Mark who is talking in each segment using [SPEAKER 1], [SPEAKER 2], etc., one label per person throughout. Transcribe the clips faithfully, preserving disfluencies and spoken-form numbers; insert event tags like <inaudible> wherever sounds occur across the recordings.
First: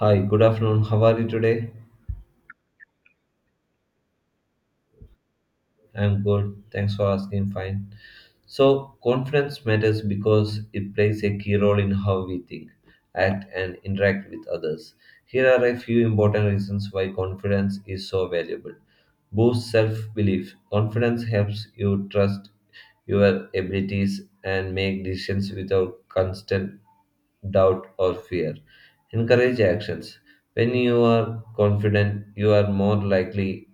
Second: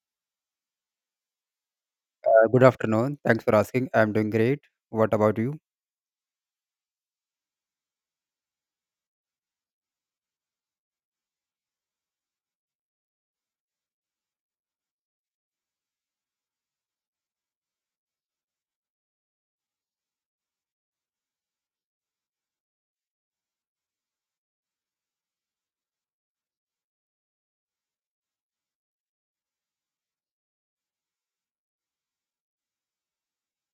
[SPEAKER 1] Hi, good afternoon. How are you today?
[SPEAKER 2] Uh, good afternoon. Thanks for asking. I'm doing great. What about you?
[SPEAKER 1] I'm good. Thanks for asking. Fine. So, confidence matters because it plays a key role in how we think, act, and interact with others. Here are a few important reasons why confidence is so valuable. Boost self belief. Confidence helps you trust your abilities and make decisions without constant doubt or fear. Encourage actions. When you are confident, you are more likely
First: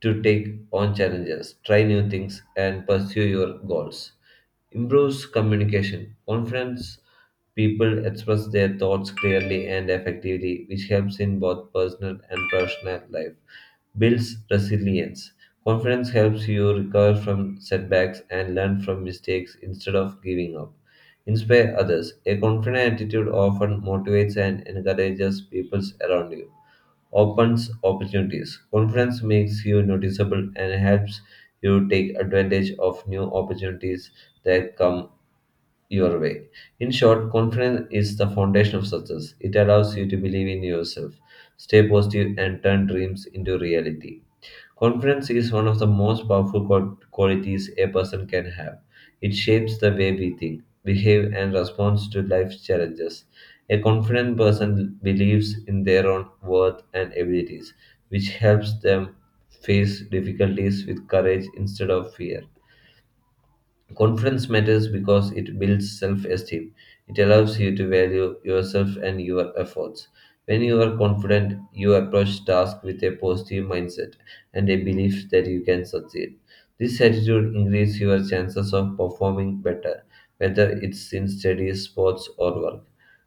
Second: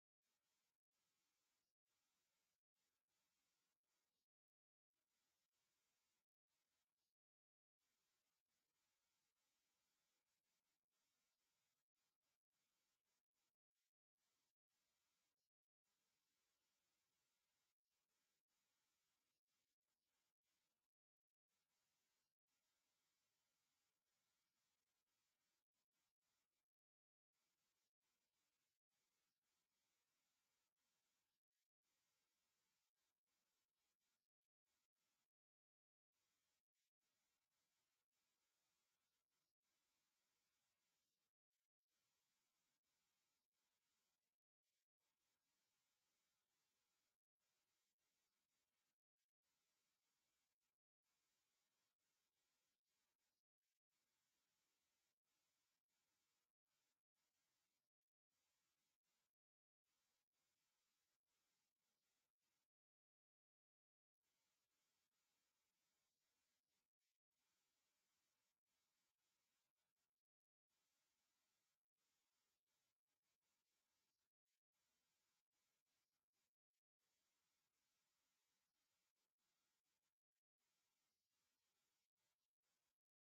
[SPEAKER 1] to take on challenges, try new things, and pursue your goals. Improves communication. Confidence people express their thoughts clearly and effectively, which helps in both personal and professional life. Builds resilience. Confidence helps you recover from setbacks and learn from mistakes instead of giving up. Inspire others. A confident attitude often motivates and encourages people around you opens opportunities. Confidence makes you noticeable and helps you take advantage of new opportunities that come your way. In short, confidence is the foundation of success. It allows you to believe in yourself, stay positive, and turn dreams into reality. Confidence is one of the most powerful qual- qualities a person can have. It shapes the way we think, behave, and respond to life's challenges. A confident person believes in their own worth and abilities, which helps them face difficulties with courage instead of fear. Confidence matters because it builds self esteem. It allows you to value yourself and your efforts. When you are confident, you approach tasks with a positive mindset and a belief that you can succeed. This attitude increases your chances of performing better, whether it's in studies, sports, or work.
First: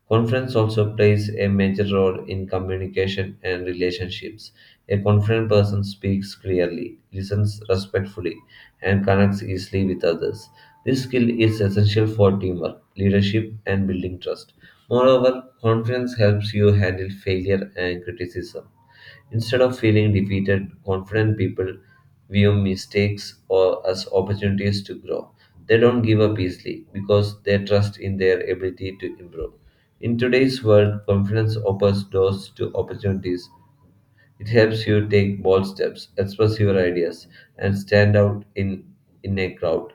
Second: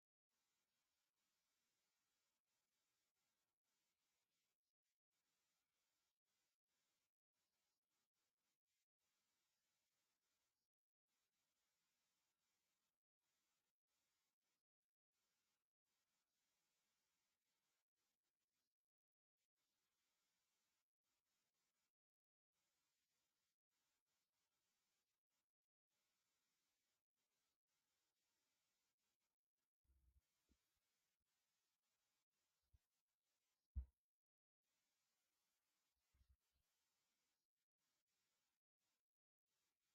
[SPEAKER 1] Conference also plays a major role in communication and relationships. A confident person speaks clearly, listens respectfully, and connects easily with others. This skill is essential for teamwork, leadership, and building trust. Moreover, confidence helps you handle failure and criticism. Instead of feeling defeated, confident people view mistakes or as opportunities to grow. They don't give up easily because they trust in their ability to improve. In today's world, confidence opens doors to opportunities. It helps you take bold steps, express your ideas, and stand out in, in a crowd.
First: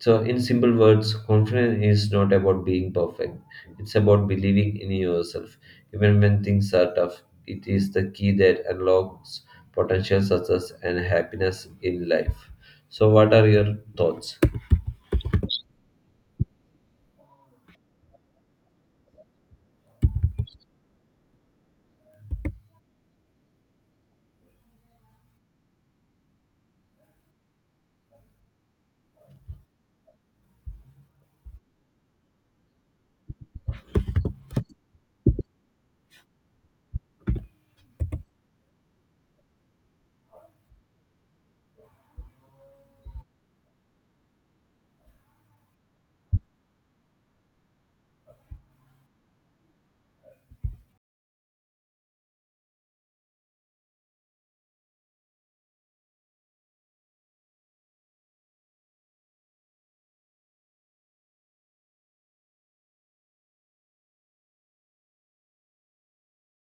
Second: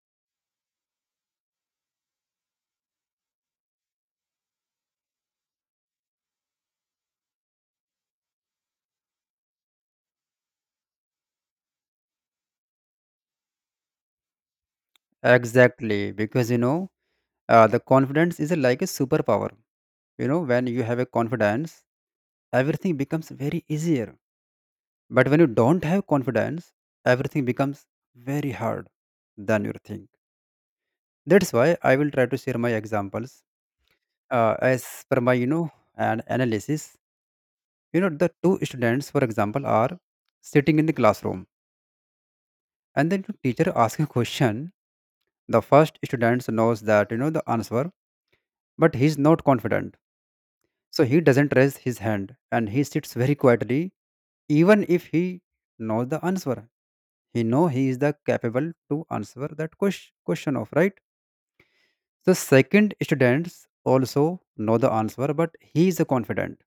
[SPEAKER 1] So, in simple words, confidence is not about being perfect, it's about believing in yourself. Even when things are tough, it is the key that unlocks potential success and happiness in life. So, what are your thoughts?
[SPEAKER 2] Exactly, because you know, uh, the confidence is uh, like a superpower. You know, when you have a confidence, everything becomes very easier. But when you don't have confidence, everything becomes very hard than you think. That's why I will try to share my examples uh, as per my you know an analysis. You know, the two students, for example, are sitting in the classroom, and then the teacher asks a question. The first student knows that, you know, the answer, but he's not confident, so he doesn't raise his hand and he sits very quietly, even if he knows the answer. He know he is the capable to answer that ques- question of right. The second students also know the answer, but he is confident,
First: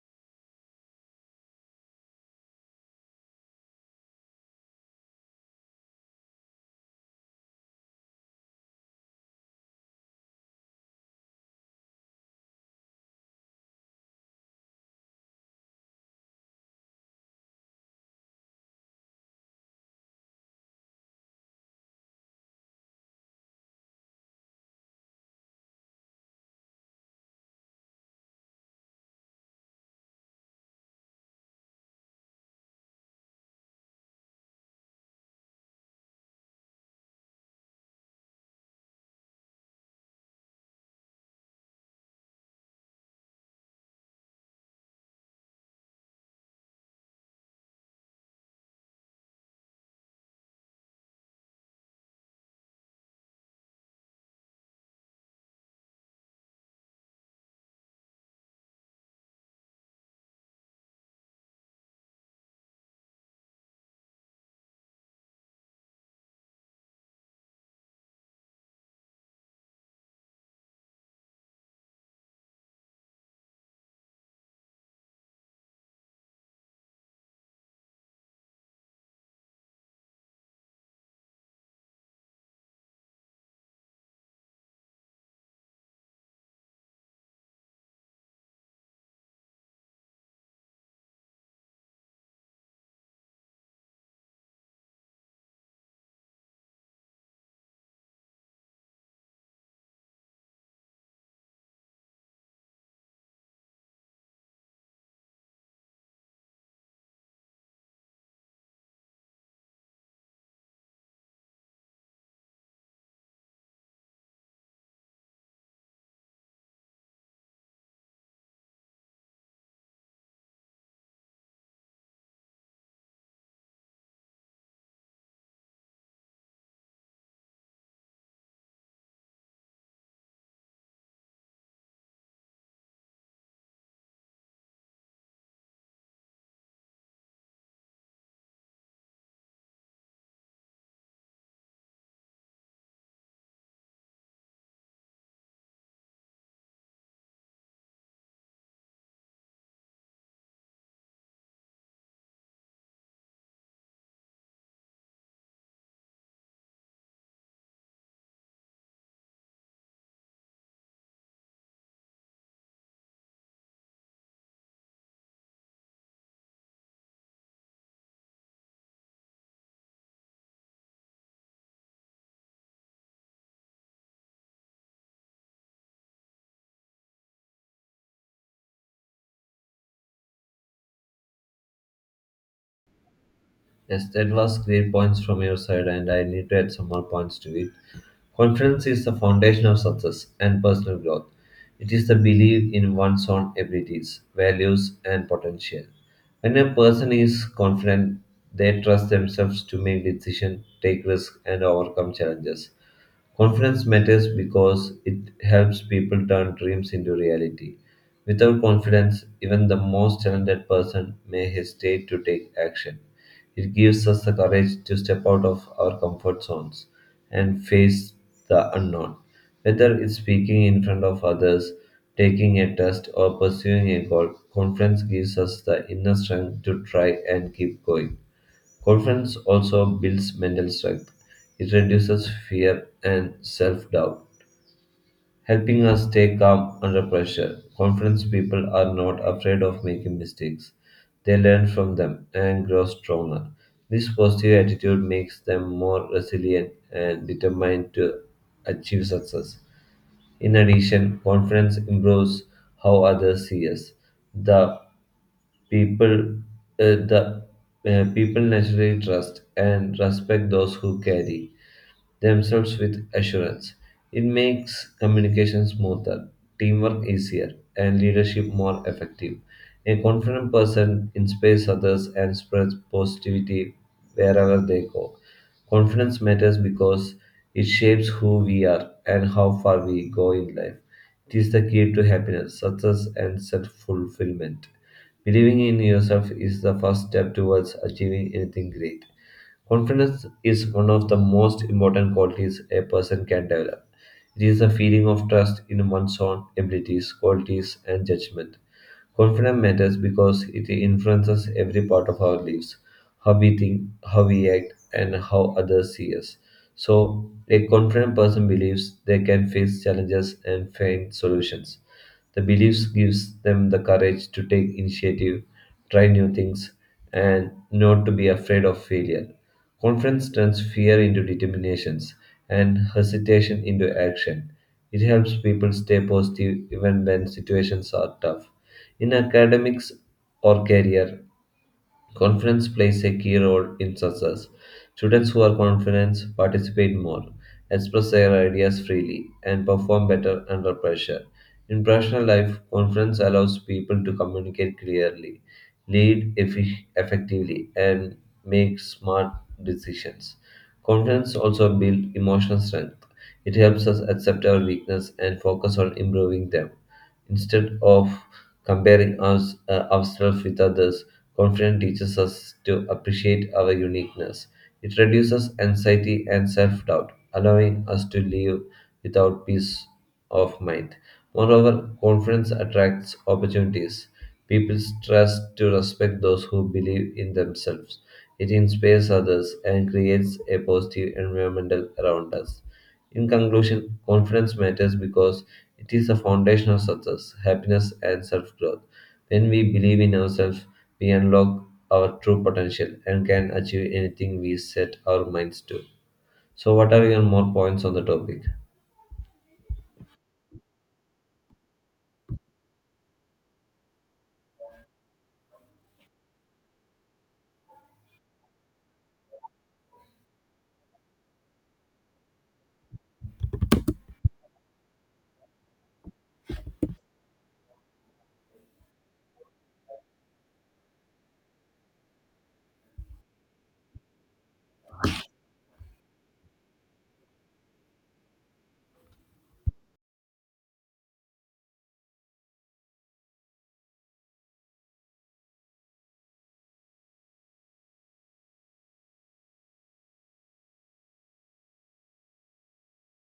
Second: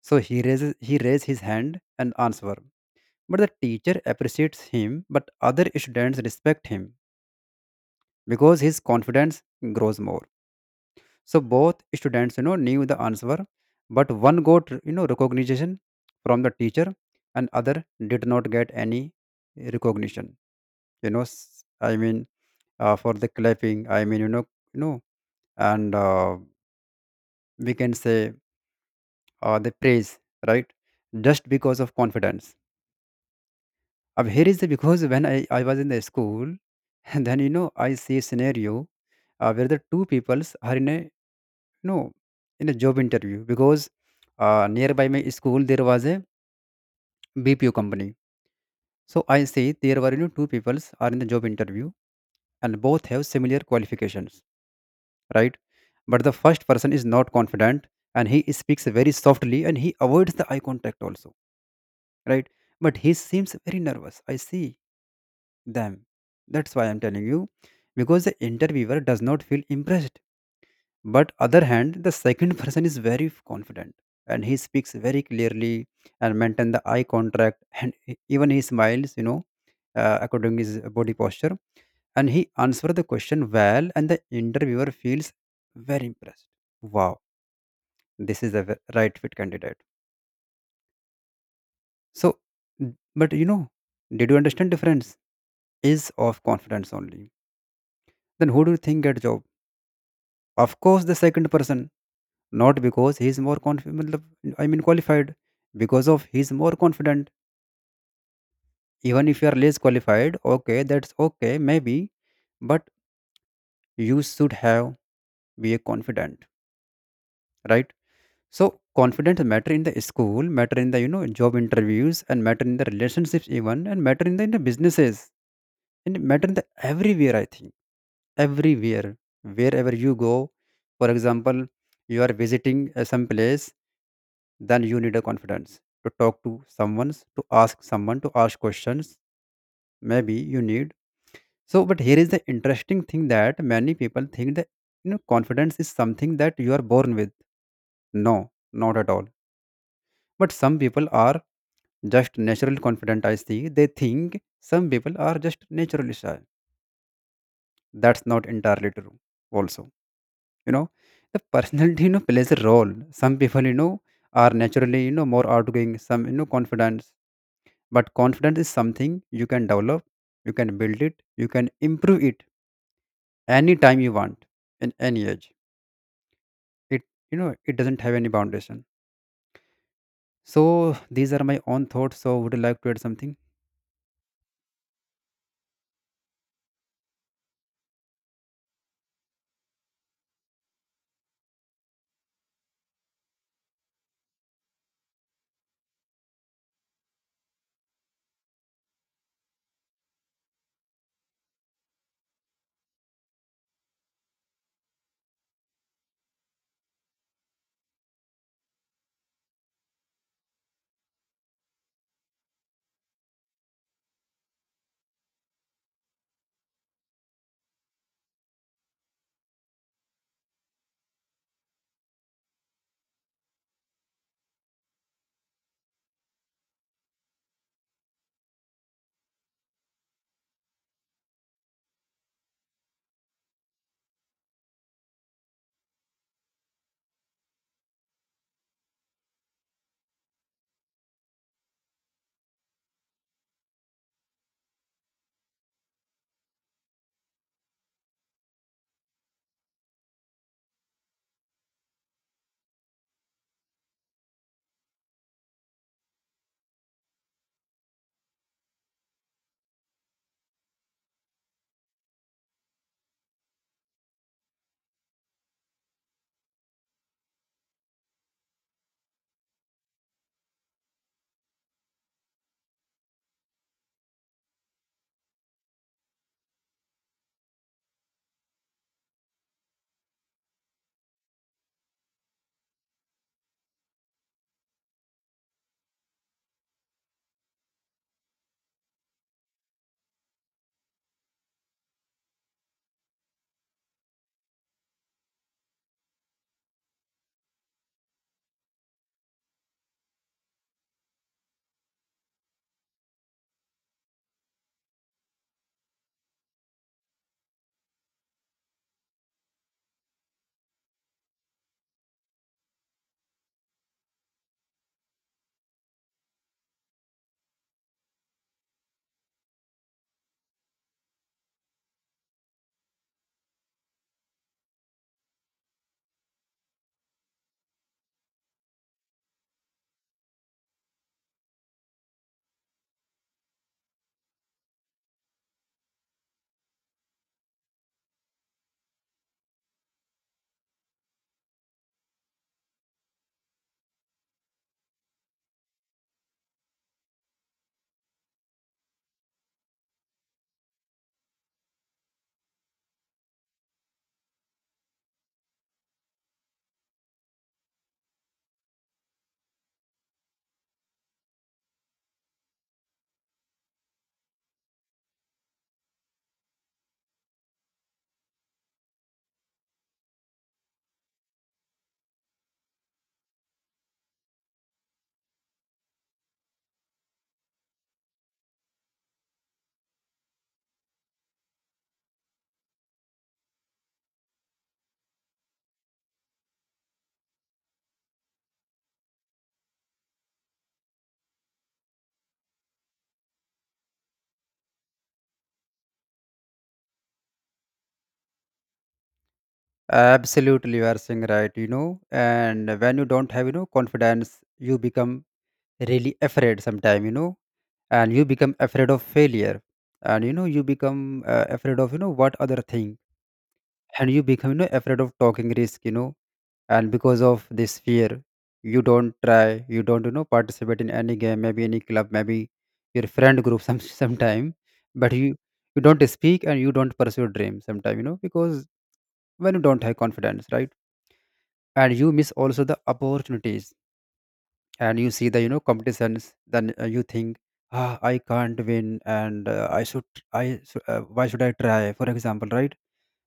[SPEAKER 2] so he raises he raise his hand and answer. But the teacher appreciates him, but other students respect him because his confidence grows more. So both students, you know, knew the answer, but one got, you know, recognition from the teacher, and other did not get any recognition. you know s- I mean, uh, for the clapping, I mean, you know, you know and uh, we can say, uh, the praise, right, just because of confidence. अब here is the because when I, I was in the school, <laughs> and then, you know, I see a scenario, uh, where the two peoples are in a— no, in a job interview. Because, uh, nearby my school there was a B P O company. So I see there were, you know, two peoples are in the job interview, and both have similar qualifications, right? But the first person is not confident, and he speaks very softly, and he avoids the eye contact also, right? But he seems very nervous. I see them. That's why I'm telling you. Because the interviewer does not feel impressed. But other hand, the second <laughs> person is very confident, and he speaks very clearly and maintain the eye contact and e- even he smiles, you know, uh, according to his body posture, and he answer the question well, and the interviewer feels very impressed. Wow, this is a ve- right fit candidate. So n- but you know, did you understand difference is of confidence only? Then who do you think get job? Of course, the second person. Not because he is more confident, I mean, qualified. Because of he is more confident. Even if you are less qualified, okay, that's okay, maybe. But you should have be a confident, right? So confidence matter in the school, matter in the, you know, job interviews, and matter in the relationships even, and matter in the, in the businesses, and matter in the everywhere, I think. Everywhere, wherever you go. For example, you are visiting uh, some place, then you need a confidence to talk to someone, to ask someone, to ask questions maybe, you need. So but here is the interesting thing, that many people think that, you know, confidence is something that you are born with. No, not at all. But some people are just naturally confident, I see. They think some people are just naturally shy. That's not entirely true also, you know. The personality, you know, plays a role. Some people, you know, are naturally, you know, more outgoing, some, you know, confident. But confidence is something you can develop, you can build it, you can improve it anytime you want, in any age. It, you know, it doesn't have any foundation. So these are my own thoughts. So would you like to add something?
[SPEAKER 1] Yes, that was great points from your side, and I need to add some more points to it. Confidence is the foundation of success and personal growth. It is the belief in one's own abilities, values, and potential. When a person is confident, they trust themselves to make decisions, take risks, and overcome challenges. Confidence matters because it helps people turn dreams into reality. Without confidence, even the most talented person may hesitate to take action. It gives us the courage to step out of our comfort zones and face the unknown. Whether it's speaking in front of others, taking a test, or pursuing a goal, confidence gives us the inner strength to try and keep going. Confidence also builds mental strength. It reduces fear and self doubt, helping us stay calm under pressure. Confident people are not afraid of making mistakes, they learn from them and grow stronger. This positive attitude makes them more resilient and determined to achieve success. In addition, confidence improves how others see us. The people, uh, the uh, People naturally trust and respect those who carry themselves with assurance. It makes communication smoother, teamwork easier, and leadership more effective. A confident person inspires others and spreads positivity wherever they go. Confidence matters because it shapes who we are and how far we go in life. It is the key to happiness, success, and self fulfillment. Believing in yourself is the first step towards achieving anything great. Confidence is one of the most important qualities a person can develop. It is a feeling of trust in one's own abilities, qualities, and judgment. Confidence matters because it influences every part of our lives, how we think, how we act, and how others see us. So, a confident person believes they can face challenges and find solutions. The beliefs gives them the courage to take initiative, try new things, and not to be afraid of failure. Confidence turns fear into determinations and hesitation into action. It helps people stay positive even when situations are tough. In academics or career, confidence plays a key role in success. Students who are confident participate more, express their ideas freely, and perform better under pressure. In professional life, confidence allows people to communicate clearly, lead effi- effectively, and make smart decisions. Confidence also builds emotional strength. It helps us accept our weakness and focus on improving them. Instead of comparing us, uh, ourselves with others, confidence teaches us to appreciate our uniqueness. It reduces anxiety and self doubt, allowing us to live without peace of mind. Moreover, confidence attracts opportunities. People trust to respect those who believe in themselves. It inspires others and creates a positive environment around us. In conclusion, confidence matters because it is the foundation of success, happiness, and self growth. When we believe in ourselves, we unlock our true potential and can achieve anything we set our minds to. So, what are your more points on the topic?
[SPEAKER 2] Absolutely, you are saying right, you know. And when you don't have, you know, confidence, you become really afraid sometime, you know. And you become afraid of failure, and you know, you become uh, afraid of, you know, what other thing. And you become, you know, afraid of talking risk, you know. And because of this fear, you don't try, you don't, you know, participate in any game maybe, any club maybe, your friend group. <laughs> Some sometime, but you you don't speak, and you don't pursue your dream sometime, you know, because when you don't have confidence, right? And you miss also the opportunities. And you see the, you know, competitions, then, uh, you think, ah, I can't win. And uh, i should i should- uh, why should I try, for example, right?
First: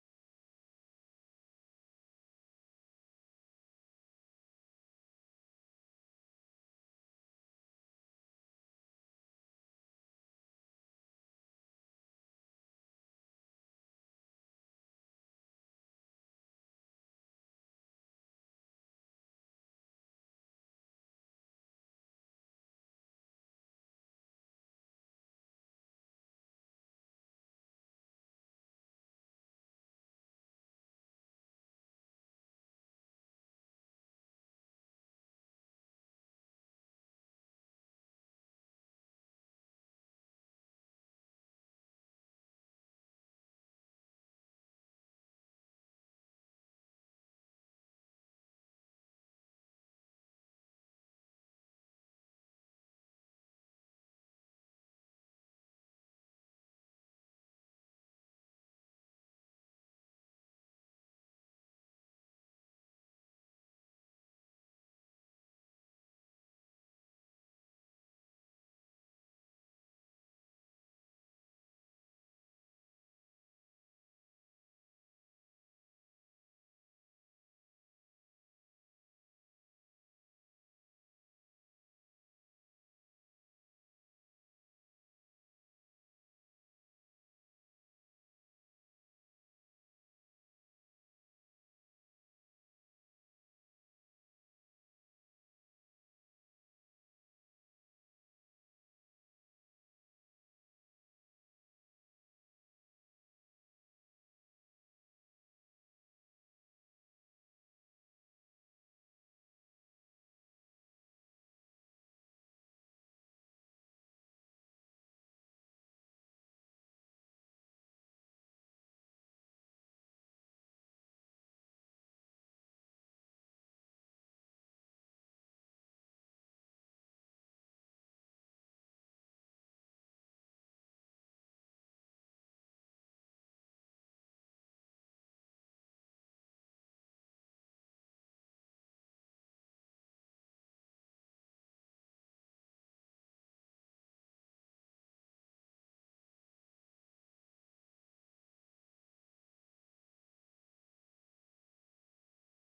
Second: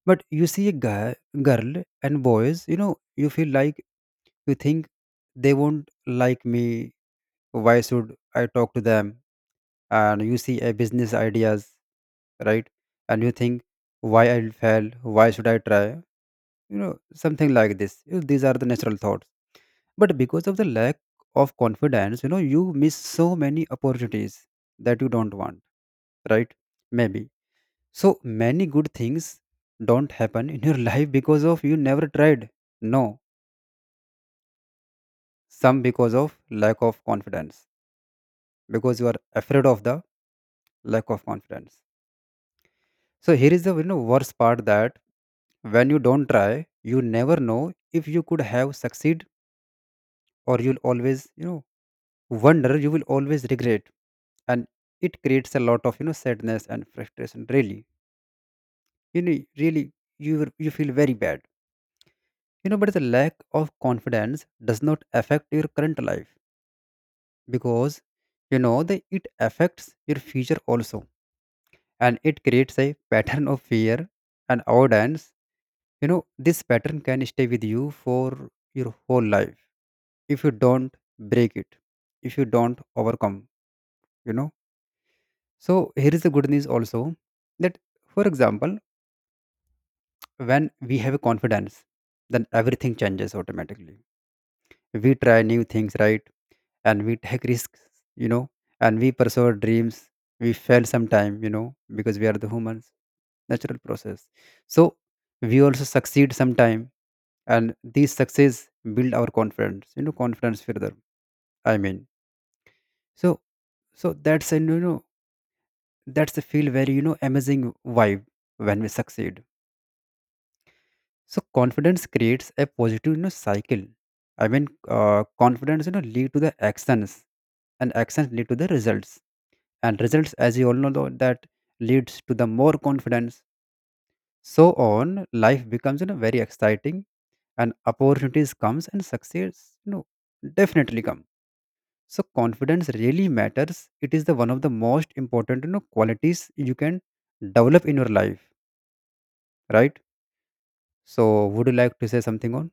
[SPEAKER 2] But you see a guy, girl, and boys, you know, you feel like, you think they won't like me. Why should I talk to them? And you see a business ideas, right? And you think, why I'll fail? Why should I try? You know, something like this. You know, these are the natural thoughts. But because of the lack of confidence, you know, you miss so many opportunities that you don't want, right? Maybe so many good things don't happen in your <laughs> life because of you never tried. No, some because of lack of confidence, because you are afraid of the lack of confidence. So here is the, you know, worst part, that when you don't try, you never know if you could have succeed, or you'll always, you know, wonder. You will always regret, and it creates a lot of, you know, sadness and frustration. Really, you know, really, you you feel very bad, you know. But the lack of confidence does not affect your current life, because you know that it affects your future also. And it creates a <laughs> pattern of fear and avoidance, you know. This pattern can stay with you for your whole life, if you don't break it, if you don't overcome, you know. So here is the good news also, that, for example, when we have a confidence, then everything changes automatically. We try new things, right? And we take risks, you know. And we pursue our dreams. We fail sometime, you know, because we are the humans. Natural process. So we also succeed sometime, and these success build our confidence, you know, confidence further, I mean. So, so that's a, you know, that's a feel very, you know, amazing vibe, when we succeed. So confidence creates a positive, you know, cycle, I mean. Uh, confidence, you know, lead to the actions, and actions lead to the results, and results, as you all know, tho- that leads to the more confidence. So on, life becomes, you know, very exciting, and opportunities comes, and success, you know, definitely come. So confidence really matters. It is the one of the most important, you know, qualities you can develop in your life, right? So would you like to say something on?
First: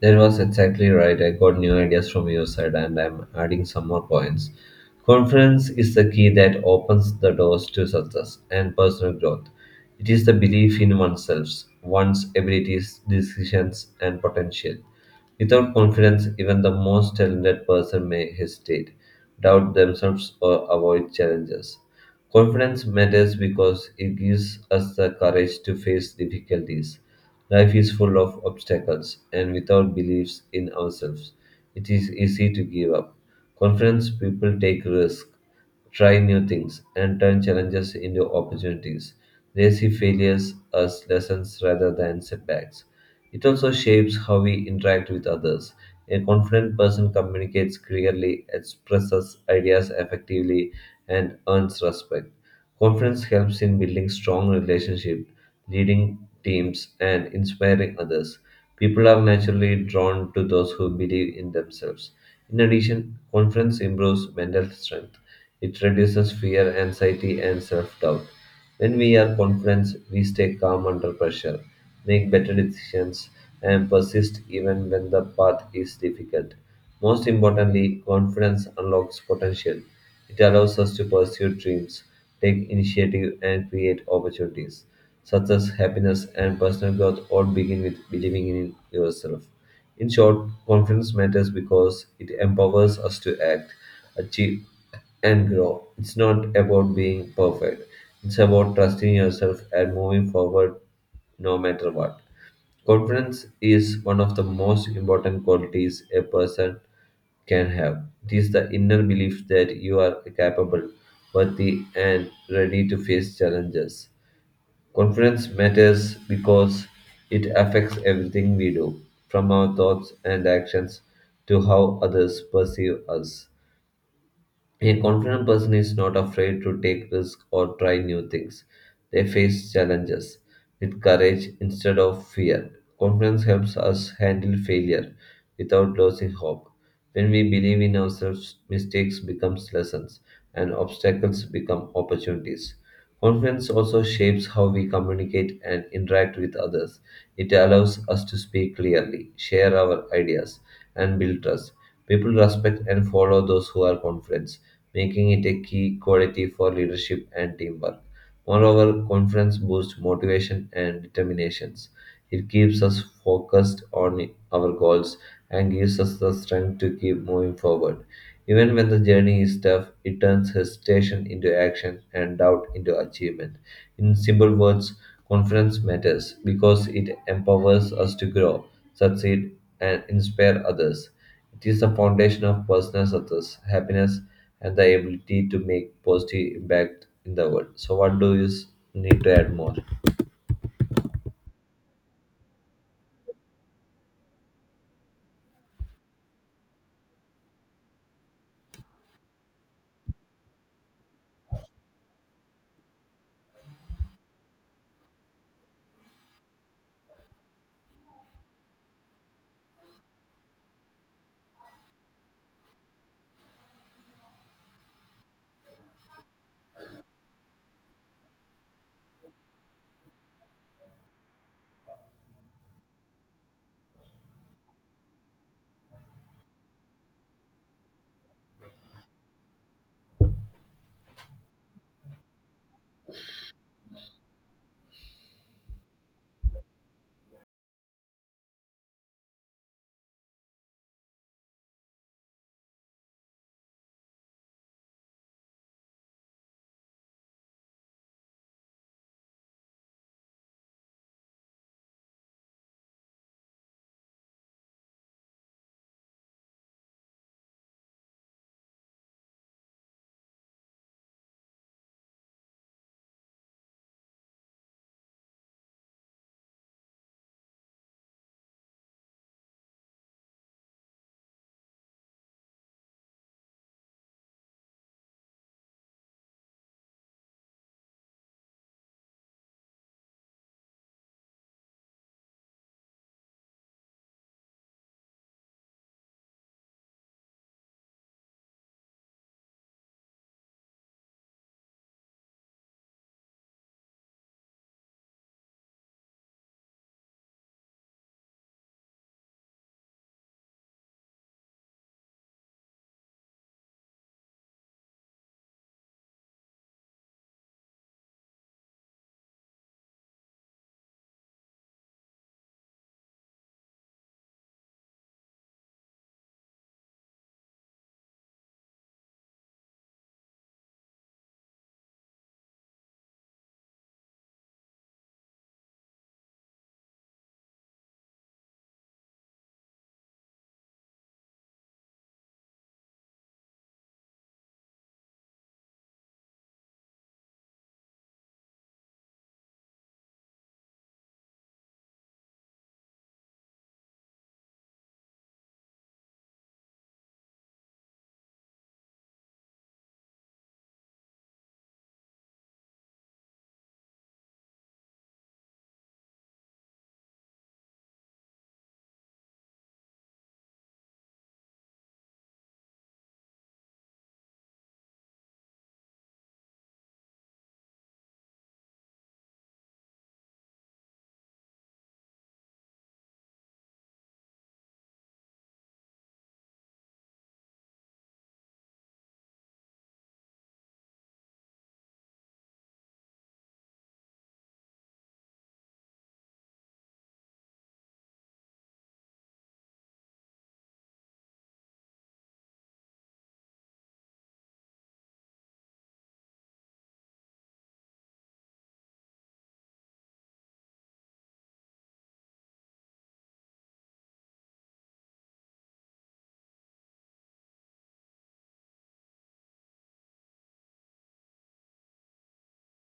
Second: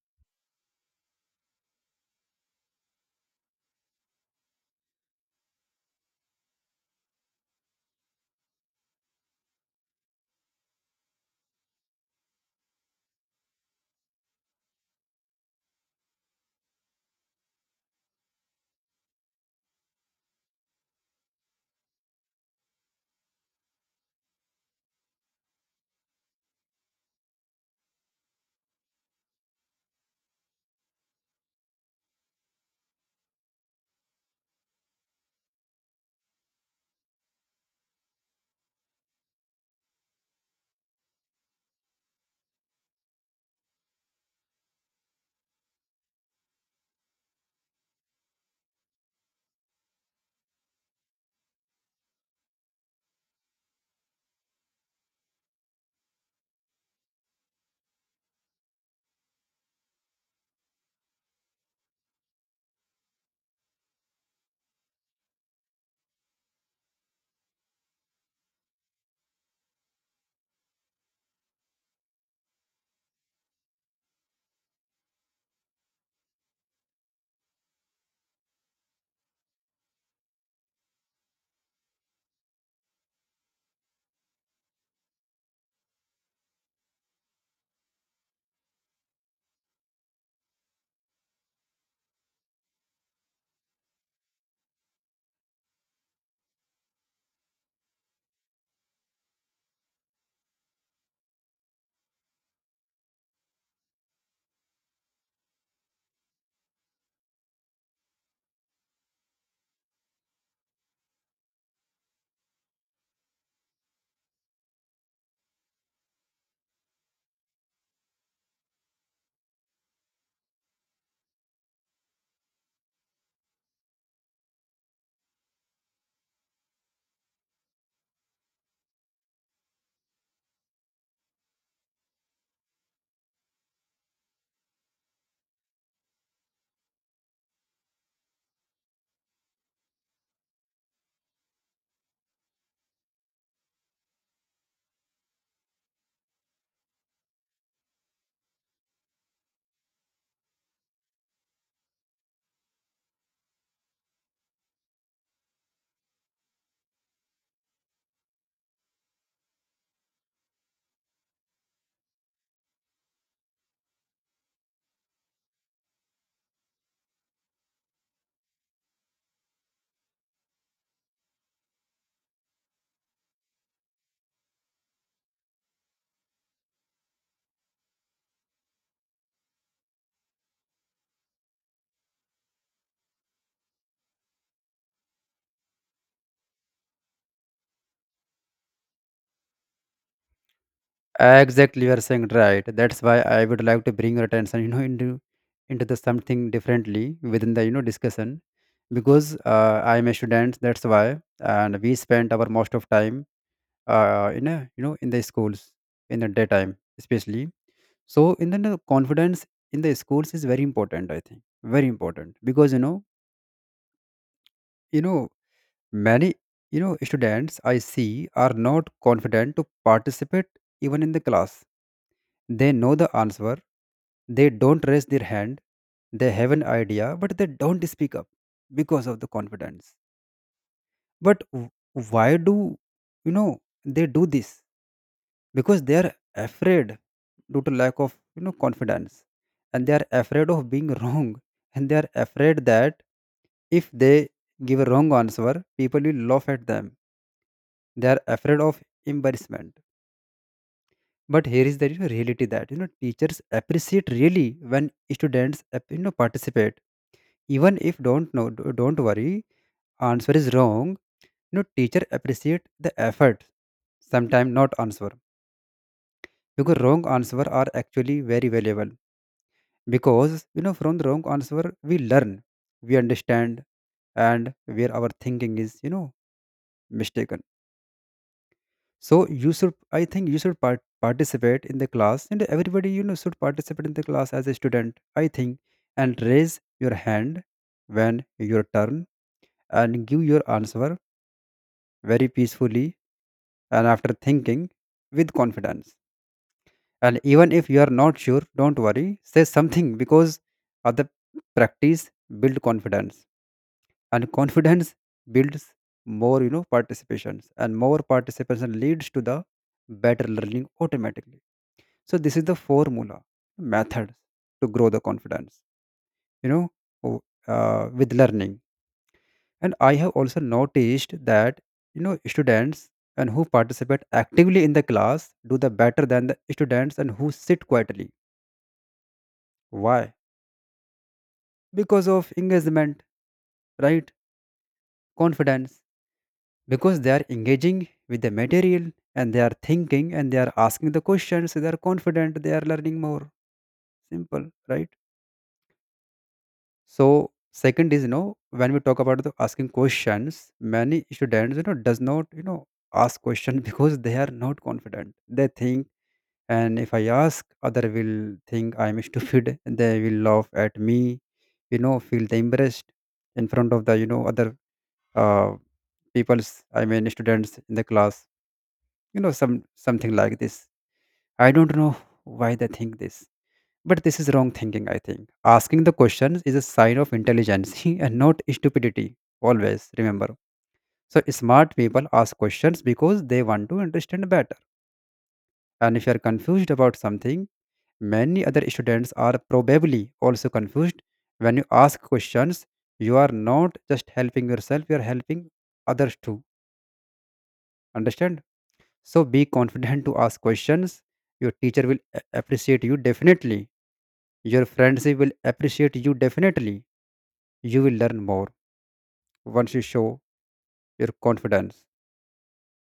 [SPEAKER 1] That was exactly right. I got new ideas from your side and I'm adding some more points. Confidence is the key that opens the doors to success and personal growth. It is the belief in oneself, one's abilities, decisions, and potential. Without confidence, even the most talented person may hesitate, doubt themselves, or avoid challenges. Confidence matters because it gives us the courage to face difficulties. Life is full of obstacles, and without beliefs in ourselves, it is easy to give up. Confidence people take risks, try new things, and turn challenges into opportunities. They see failures as lessons rather than setbacks. It also shapes how we interact with others. A confident person communicates clearly, expresses ideas effectively, and earns respect. Confidence helps in building strong relationships, leading teams, and inspiring others. People are naturally drawn to those who believe in themselves. In addition, confidence improves mental strength. It reduces fear, anxiety, and self doubt. When we are confident, we stay calm under pressure, make better decisions, and persist even when the path is difficult. Most importantly, confidence unlocks potential. It allows us to pursue dreams, take initiative, and create opportunities. Success, happiness, and personal growth all begin with believing in yourself. In short, confidence matters because it empowers us to act, achieve, and grow. It's not about being perfect, it's about trusting yourself and moving forward no matter what. Confidence is one of the most important qualities a person can have. It is the inner belief that you are capable, worthy, and ready to face challenges. Confidence matters because it affects everything we do, from our thoughts and actions to how others perceive us. A confident person is not afraid to take risks or try new things. They face challenges with courage instead of fear. Confidence helps us handle failure without losing hope. When we believe in ourselves, mistakes become lessons and obstacles become opportunities. Confidence also shapes how we communicate and interact with others. It allows us to speak clearly, share our ideas, and build trust. People respect and follow those who are confident, making it a key quality for leadership and teamwork. Moreover, confidence boosts motivation and determinations. It keeps us focused on our goals and gives us the strength to keep moving forward. Even when the journey is tough, it turns hesitation into action and doubt into achievement. In simple words, confidence matters because it empowers us to grow, succeed, and inspire others. It is the foundation of personal success, happiness, and the ability to make positive impact in the world. So, what do you s- need to add more?
[SPEAKER 2] Exactly, you are saying right. That's why I would like to bring your attention, <laughs> you know, into into the something differently within the, you know, discussion, because, uh, I'm a student, that's why. And we spend our most of time uh, in a, you know, in the schools, in the daytime especially. So in the you confidence in the schools is very important. I think very important, because you know you know many, you know, students I see are not confident to participate even in the class. They know the answer, they don't raise their hand, they have an idea, but they don't speak up because of the confidence. But w- why do, you know, they do this? Because they are afraid due to lack of, you know, confidence, and they are afraid of being <laughs> wrong, and they are afraid that if they give a wrong answer, people will laugh at them. They are afraid of embarrassment. But here is the reality, that, you know, teachers appreciate really when students, uh, you know, participate, even if don't know, d- don't worry answer is wrong, you know. Teacher appreciate the effort sometimes, not answer. Because wrong answer are actually very valuable, because, you know, from the wrong answer we learn, we understand, and where our thinking is, you know, mistaken. So you should, I think you should part- participate in the class, and everybody, you know, should participate in the class as a student, I think. And raise your hand when your turn, and give your answer very peacefully, and after thinking, with confidence. And even if you are not sure, don't worry, say something. Because other practice build confidence, and confidence builds more, you know, participations, and more participation leads to the better learning automatically. So this is the formula, methods, to grow the confidence, you know, o- uh, with learning. And I have also noticed that, you know, students and who participate actively in the class do the better than the students and who sit quietly. Why? Because of engagement, right? Confidence. Because they are engaging with the material, and they are thinking, and they are asking the questions. So they are confident. They are learning more. Simple, right? So second is, you know when we talk about the asking questions, many students you know does not you know ask question <laughs> because they are not confident. They think and if I ask, other will think I'm <laughs> stupid. They will laugh at me, you know, feel the embarrassed in front of the you know other uh, people's I mean students in the class. You know some something like this. I don't know why they think this, but this is wrong thinking, I think. Asking the questions is a sign of intelligence <laughs> and not stupidity. Always remember. So, smart people ask questions because they want to understand better. And if you are confused about something, many other students are probably also confused. When you ask questions, you are not just helping yourself, you are helping others too. Understand? So, be confident to ask questions. Your teacher will a- appreciate you definitely. Your friends will appreciate you definitely, you will learn more once you show your confidence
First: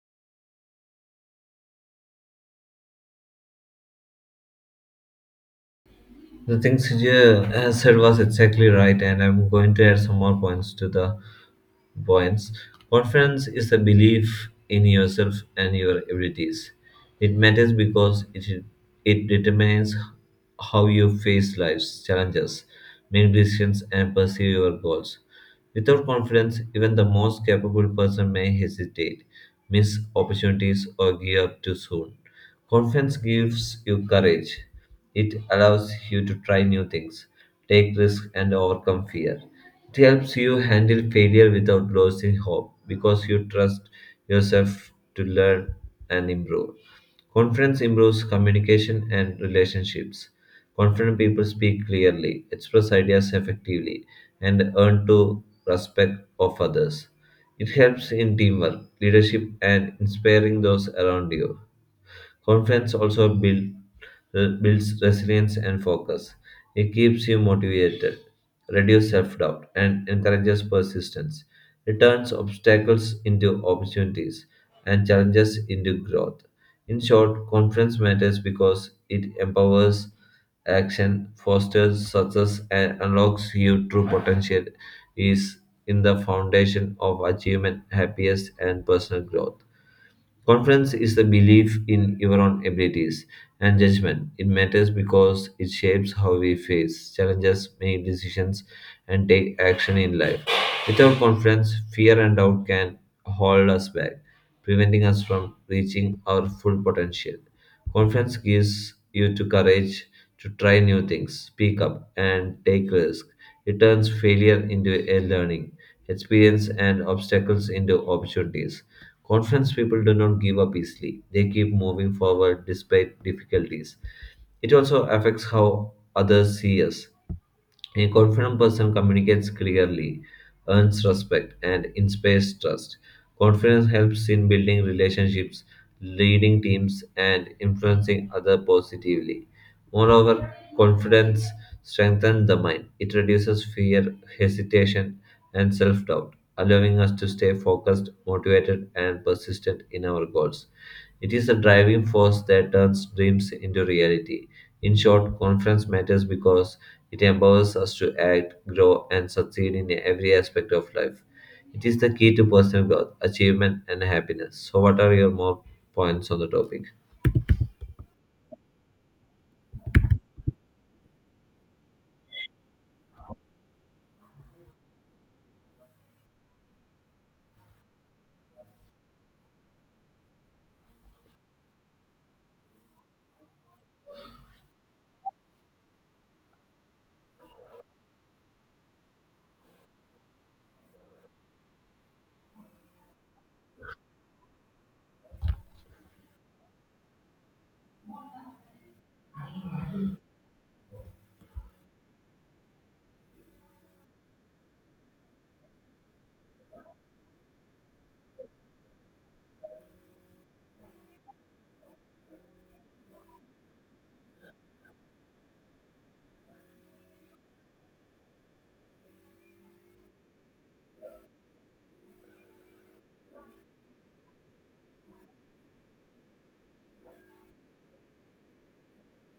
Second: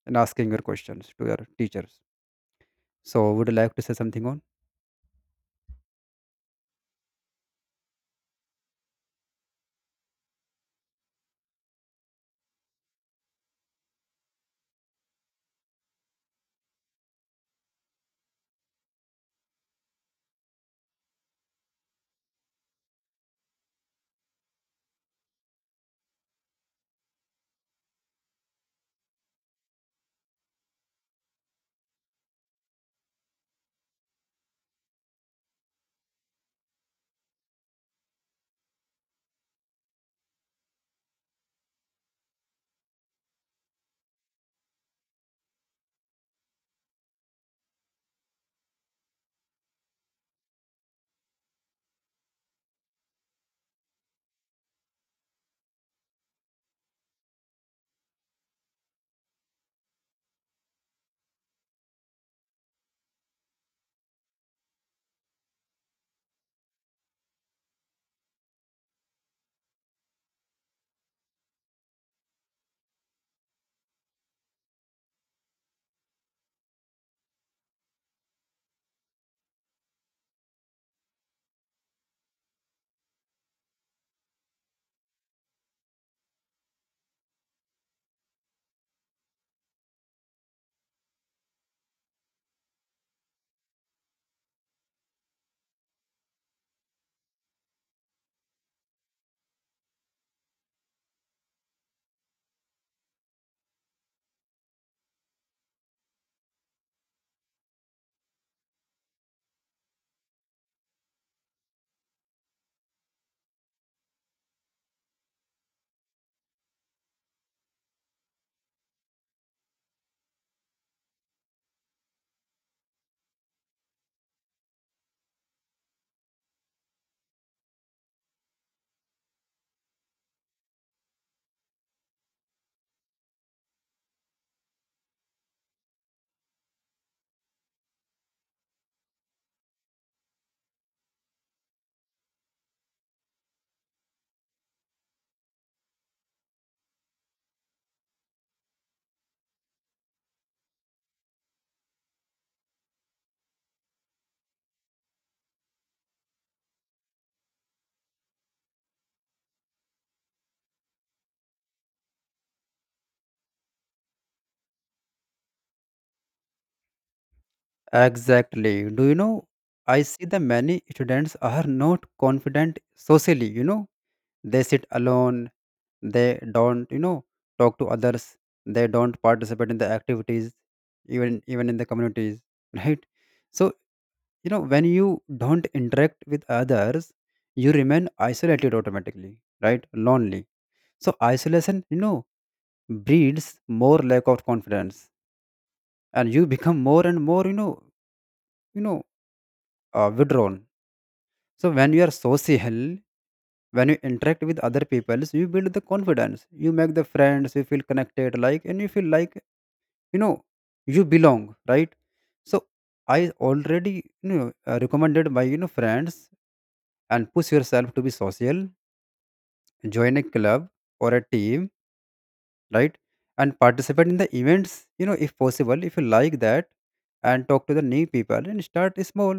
[SPEAKER 2] in asking your questions to your teachers. So, would you like to say something on?
[SPEAKER 1] The things you uh, said was exactly right, and I'm going to add some more points to the points. Confidence is a belief in yourself and your abilities. It matters because it, it determines how you face life's challenges, make decisions, and pursue your goals. Without confidence, even the most capable person may hesitate, miss opportunities, or give up too soon. Confidence gives you courage. It allows you to try new things, take risks, and overcome fear. It helps you handle failure without losing hope because you trust yourself to learn and improve. Confidence improves communication and relationships. Confident people speak clearly, express ideas effectively, and earn to respect of others. It helps in teamwork, leadership, and inspiring those around you. Confidence also build, uh, builds resilience and focus. It keeps you motivated, reduces self doubt, and encourages persistence. It turns obstacles into opportunities and challenges into growth. In short, confidence matters because it empowers action, fosters success, and unlocks your true potential is in the foundation of achievement, happiness, and personal growth. Confidence is the belief in your own abilities and judgment. It matters because it shapes how we face challenges, make decisions, and take action in life. Without confidence, fear and doubt can hold us back, preventing us from reaching our full potential. Confidence gives you the courage to try new things, speak up, and take risks. It turns failure into a learning experience and obstacles into opportunities. Confidence people do not give up easily. They keep moving forward despite difficulties. It also affects how others see us. A confident person communicates clearly, earns respect, and inspires trust. Confidence helps in building relationships, leading teams, and influencing others positively. Moreover, confidence strengthens the mind. It reduces fear, hesitation, and self doubt, allowing us to stay focused, motivated, and persistent in our goals. It is a driving force that turns dreams into reality. In short, confidence matters because it empowers us to act, grow, and succeed in every aspect of life. It is the key to personal growth, achievement, and happiness. So, what are your more points on the topic?
[SPEAKER 2] Exactly. Do you know? I see the many students are not confident socially. You know, they sit alone. They don't, you know, talk to others. They don't participate in the activities, even even in the communities, <laughs> right? So, you know, when you don't interact with others, you remain isolated automatically, right? Lonely. So isolation, you know, breeds more lack of confidence, and you become more and more, you know, you know, uh, withdrawn. So when you are social, when you interact with other people, you build the confidence. You make the friends. You feel connected, like, and you feel like, you know, you belong, right? So I already, you know, uh, recommended by you know friends and push yourself to be social. Join a club or a team, right, and participate in the events, you know if possible, if you like that, and talk to the new people and start small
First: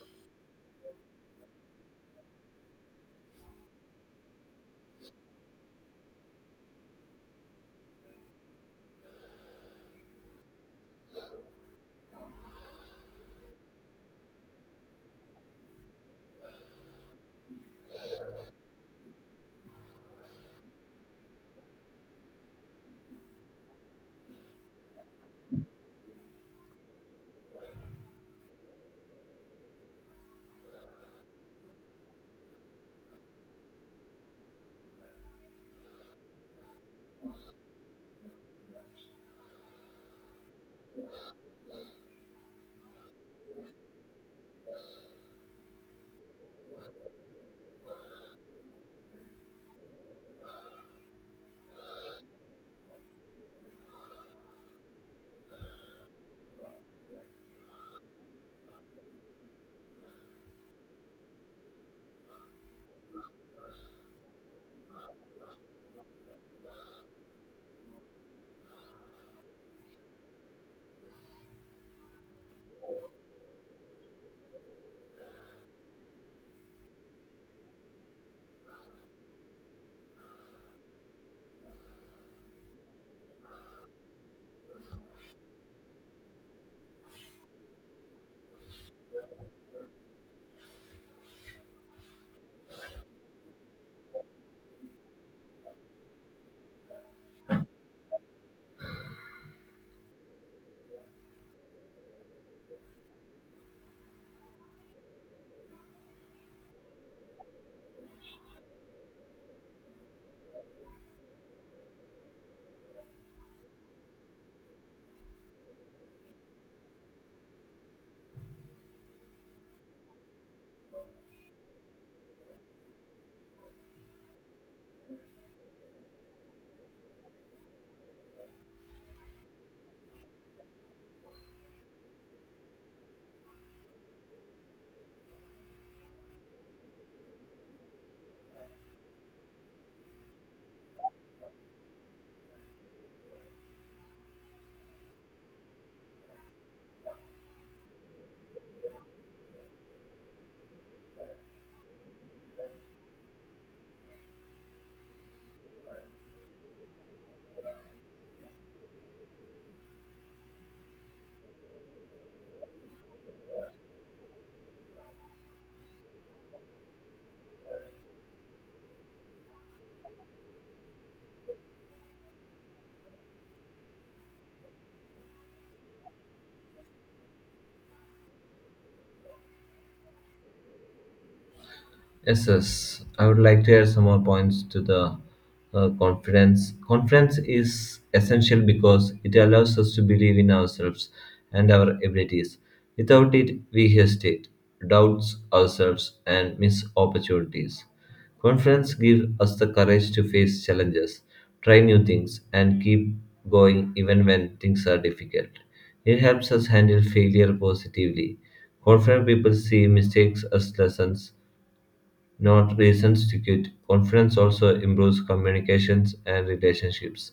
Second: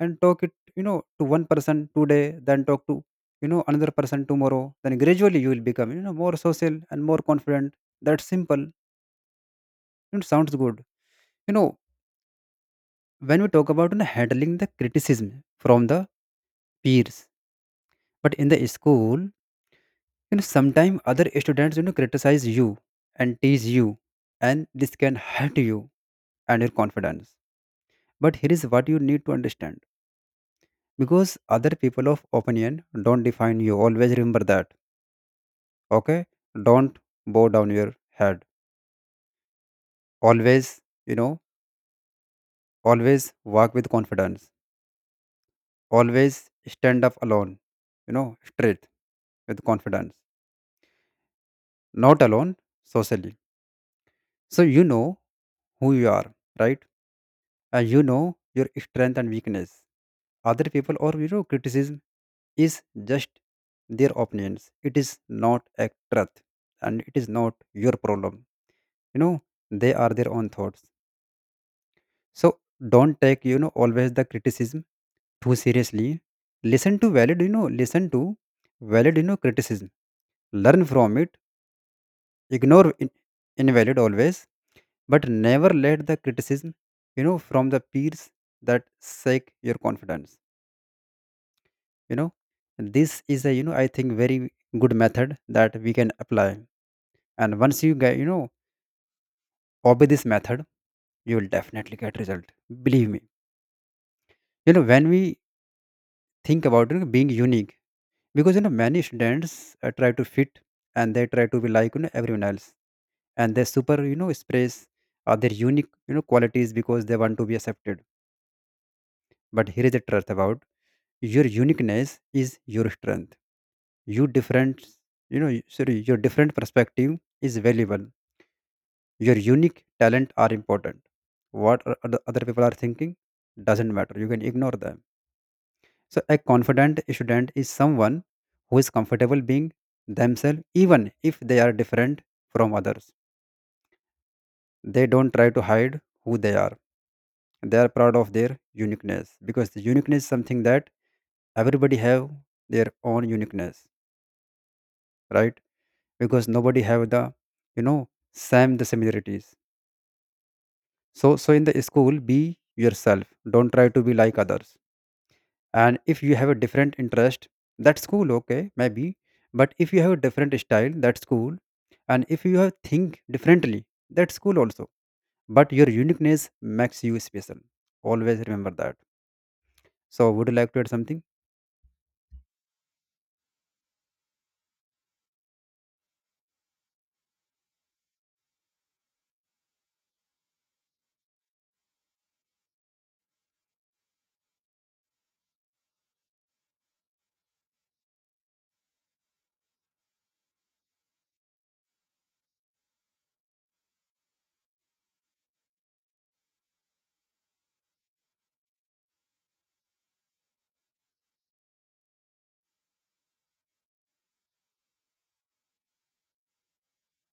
[SPEAKER 2] and talk it, you know to one person today, then talk to, you know another person tomorrow. Then gradually you will become, you know more social and more confident. That's simple. It sounds good. you know when we talk about, you know, handling the criticism from the peers, but in the school, you know sometimes other students, you know criticize you and tease you, and this can hurt you and your confidence. But here is what you need to understand, because other people of opinion don't define you. Always remember that. Okay? Don't bow down your head. Always, you know, always walk with confidence. Always stand up alone, you know, straight with confidence. Not alone socially. So you know who you are, right? Uh, you know your strength and weakness. Other people or you know criticism is just their opinions. It is not a truth, and it is not your problem. you know they are their own thoughts. So don't take, you know always the criticism too seriously. Listen to valid, you know listen to valid you know criticism, learn from it, ignore in- invalid always. But never let the criticism, you know from the peers, that shake your confidence. you know this is a, you know I think very good method that we can apply. And once you get, you know obey this method, you will definitely get result. Believe me. you know when we think about, you know, being unique, because you know many students uh, try to fit and they try to be like, you know everyone else, and they super you know express uh, their unique, you know qualities because they want to be accepted. But here is the truth about: your uniqueness is your strength. You different, you know y- sorry, your different perspective is valuable. Your unique talent are important. What are other other people are thinking doesn't matter. You can ignore them. So a confident student is someone who is comfortable being themselves even if they are different from others. They don't try to hide who they are. They are proud of their uniqueness, because the uniqueness is something that everybody have, their own uniqueness, right? Because nobody have the, you know same the similarities. So so in the school, be yourself. Don't try to be like others. And if you have a different interest, that's cool, okay, maybe. But if you have a different style, that's cool. And if you have think differently, that's cool also. But your uniqueness makes you special. Always remember that. So would you like to add something?
[SPEAKER 1] Yes, yes. I would like to add some more points to the uh, conference. Conference is essential because it allows us to believe in ourselves and our abilities. Without it, we hesitate, doubts ourselves, and miss opportunities. Conference gives us the courage to face challenges, try new things, and keep going even when things are difficult. It helps us handle failure positively. Confident people see mistakes as lessons not reasons to quit. Confidence also improves communications and relationships.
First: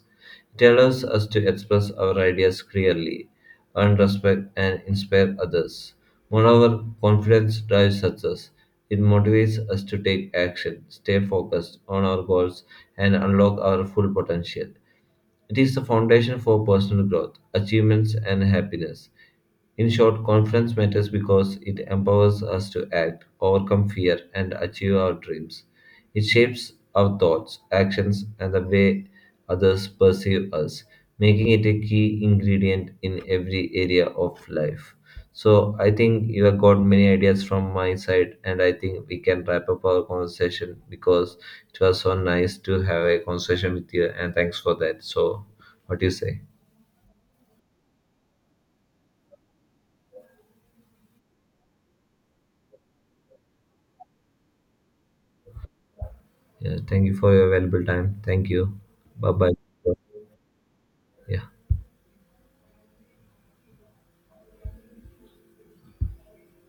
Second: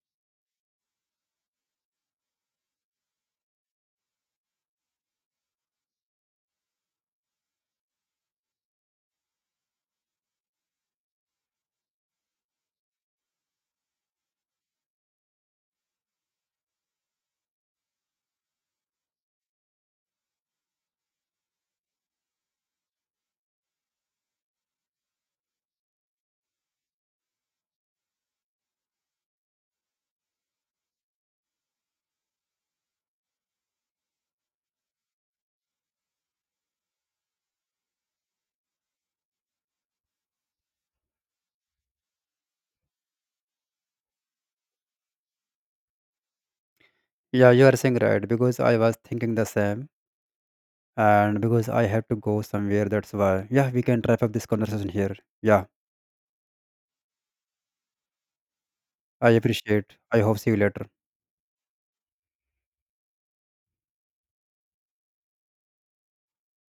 [SPEAKER 1] It allows us to express our ideas clearly, earn respect, and inspire others. Moreover, confidence drives success. It motivates us to take action, stay focused on our goals, and unlock our full potential. It is the foundation for personal growth, achievements, and happiness. In short, confidence matters because it empowers us to act, overcome fear, and achieve our dreams. It shapes our thoughts, actions, and the way others perceive us, making it a key ingredient in every area of life. So I think you have got many ideas from my side, and I think we can wrap up our conversation because it was so nice to have a conversation with you, and thanks for that. So, what do you say?
[SPEAKER 2] Yeah, you are saying right, because I was thinking the same. And because I have to go somewhere, that's why, yeah, we can wrap up this conversation here. Yeah,
[SPEAKER 1] Yeah, thank you for your valuable time. Thank you. Bye
[SPEAKER 2] I
[SPEAKER 1] bye.
[SPEAKER 2] appreciate. I hope see you later.
[SPEAKER 1] Yeah.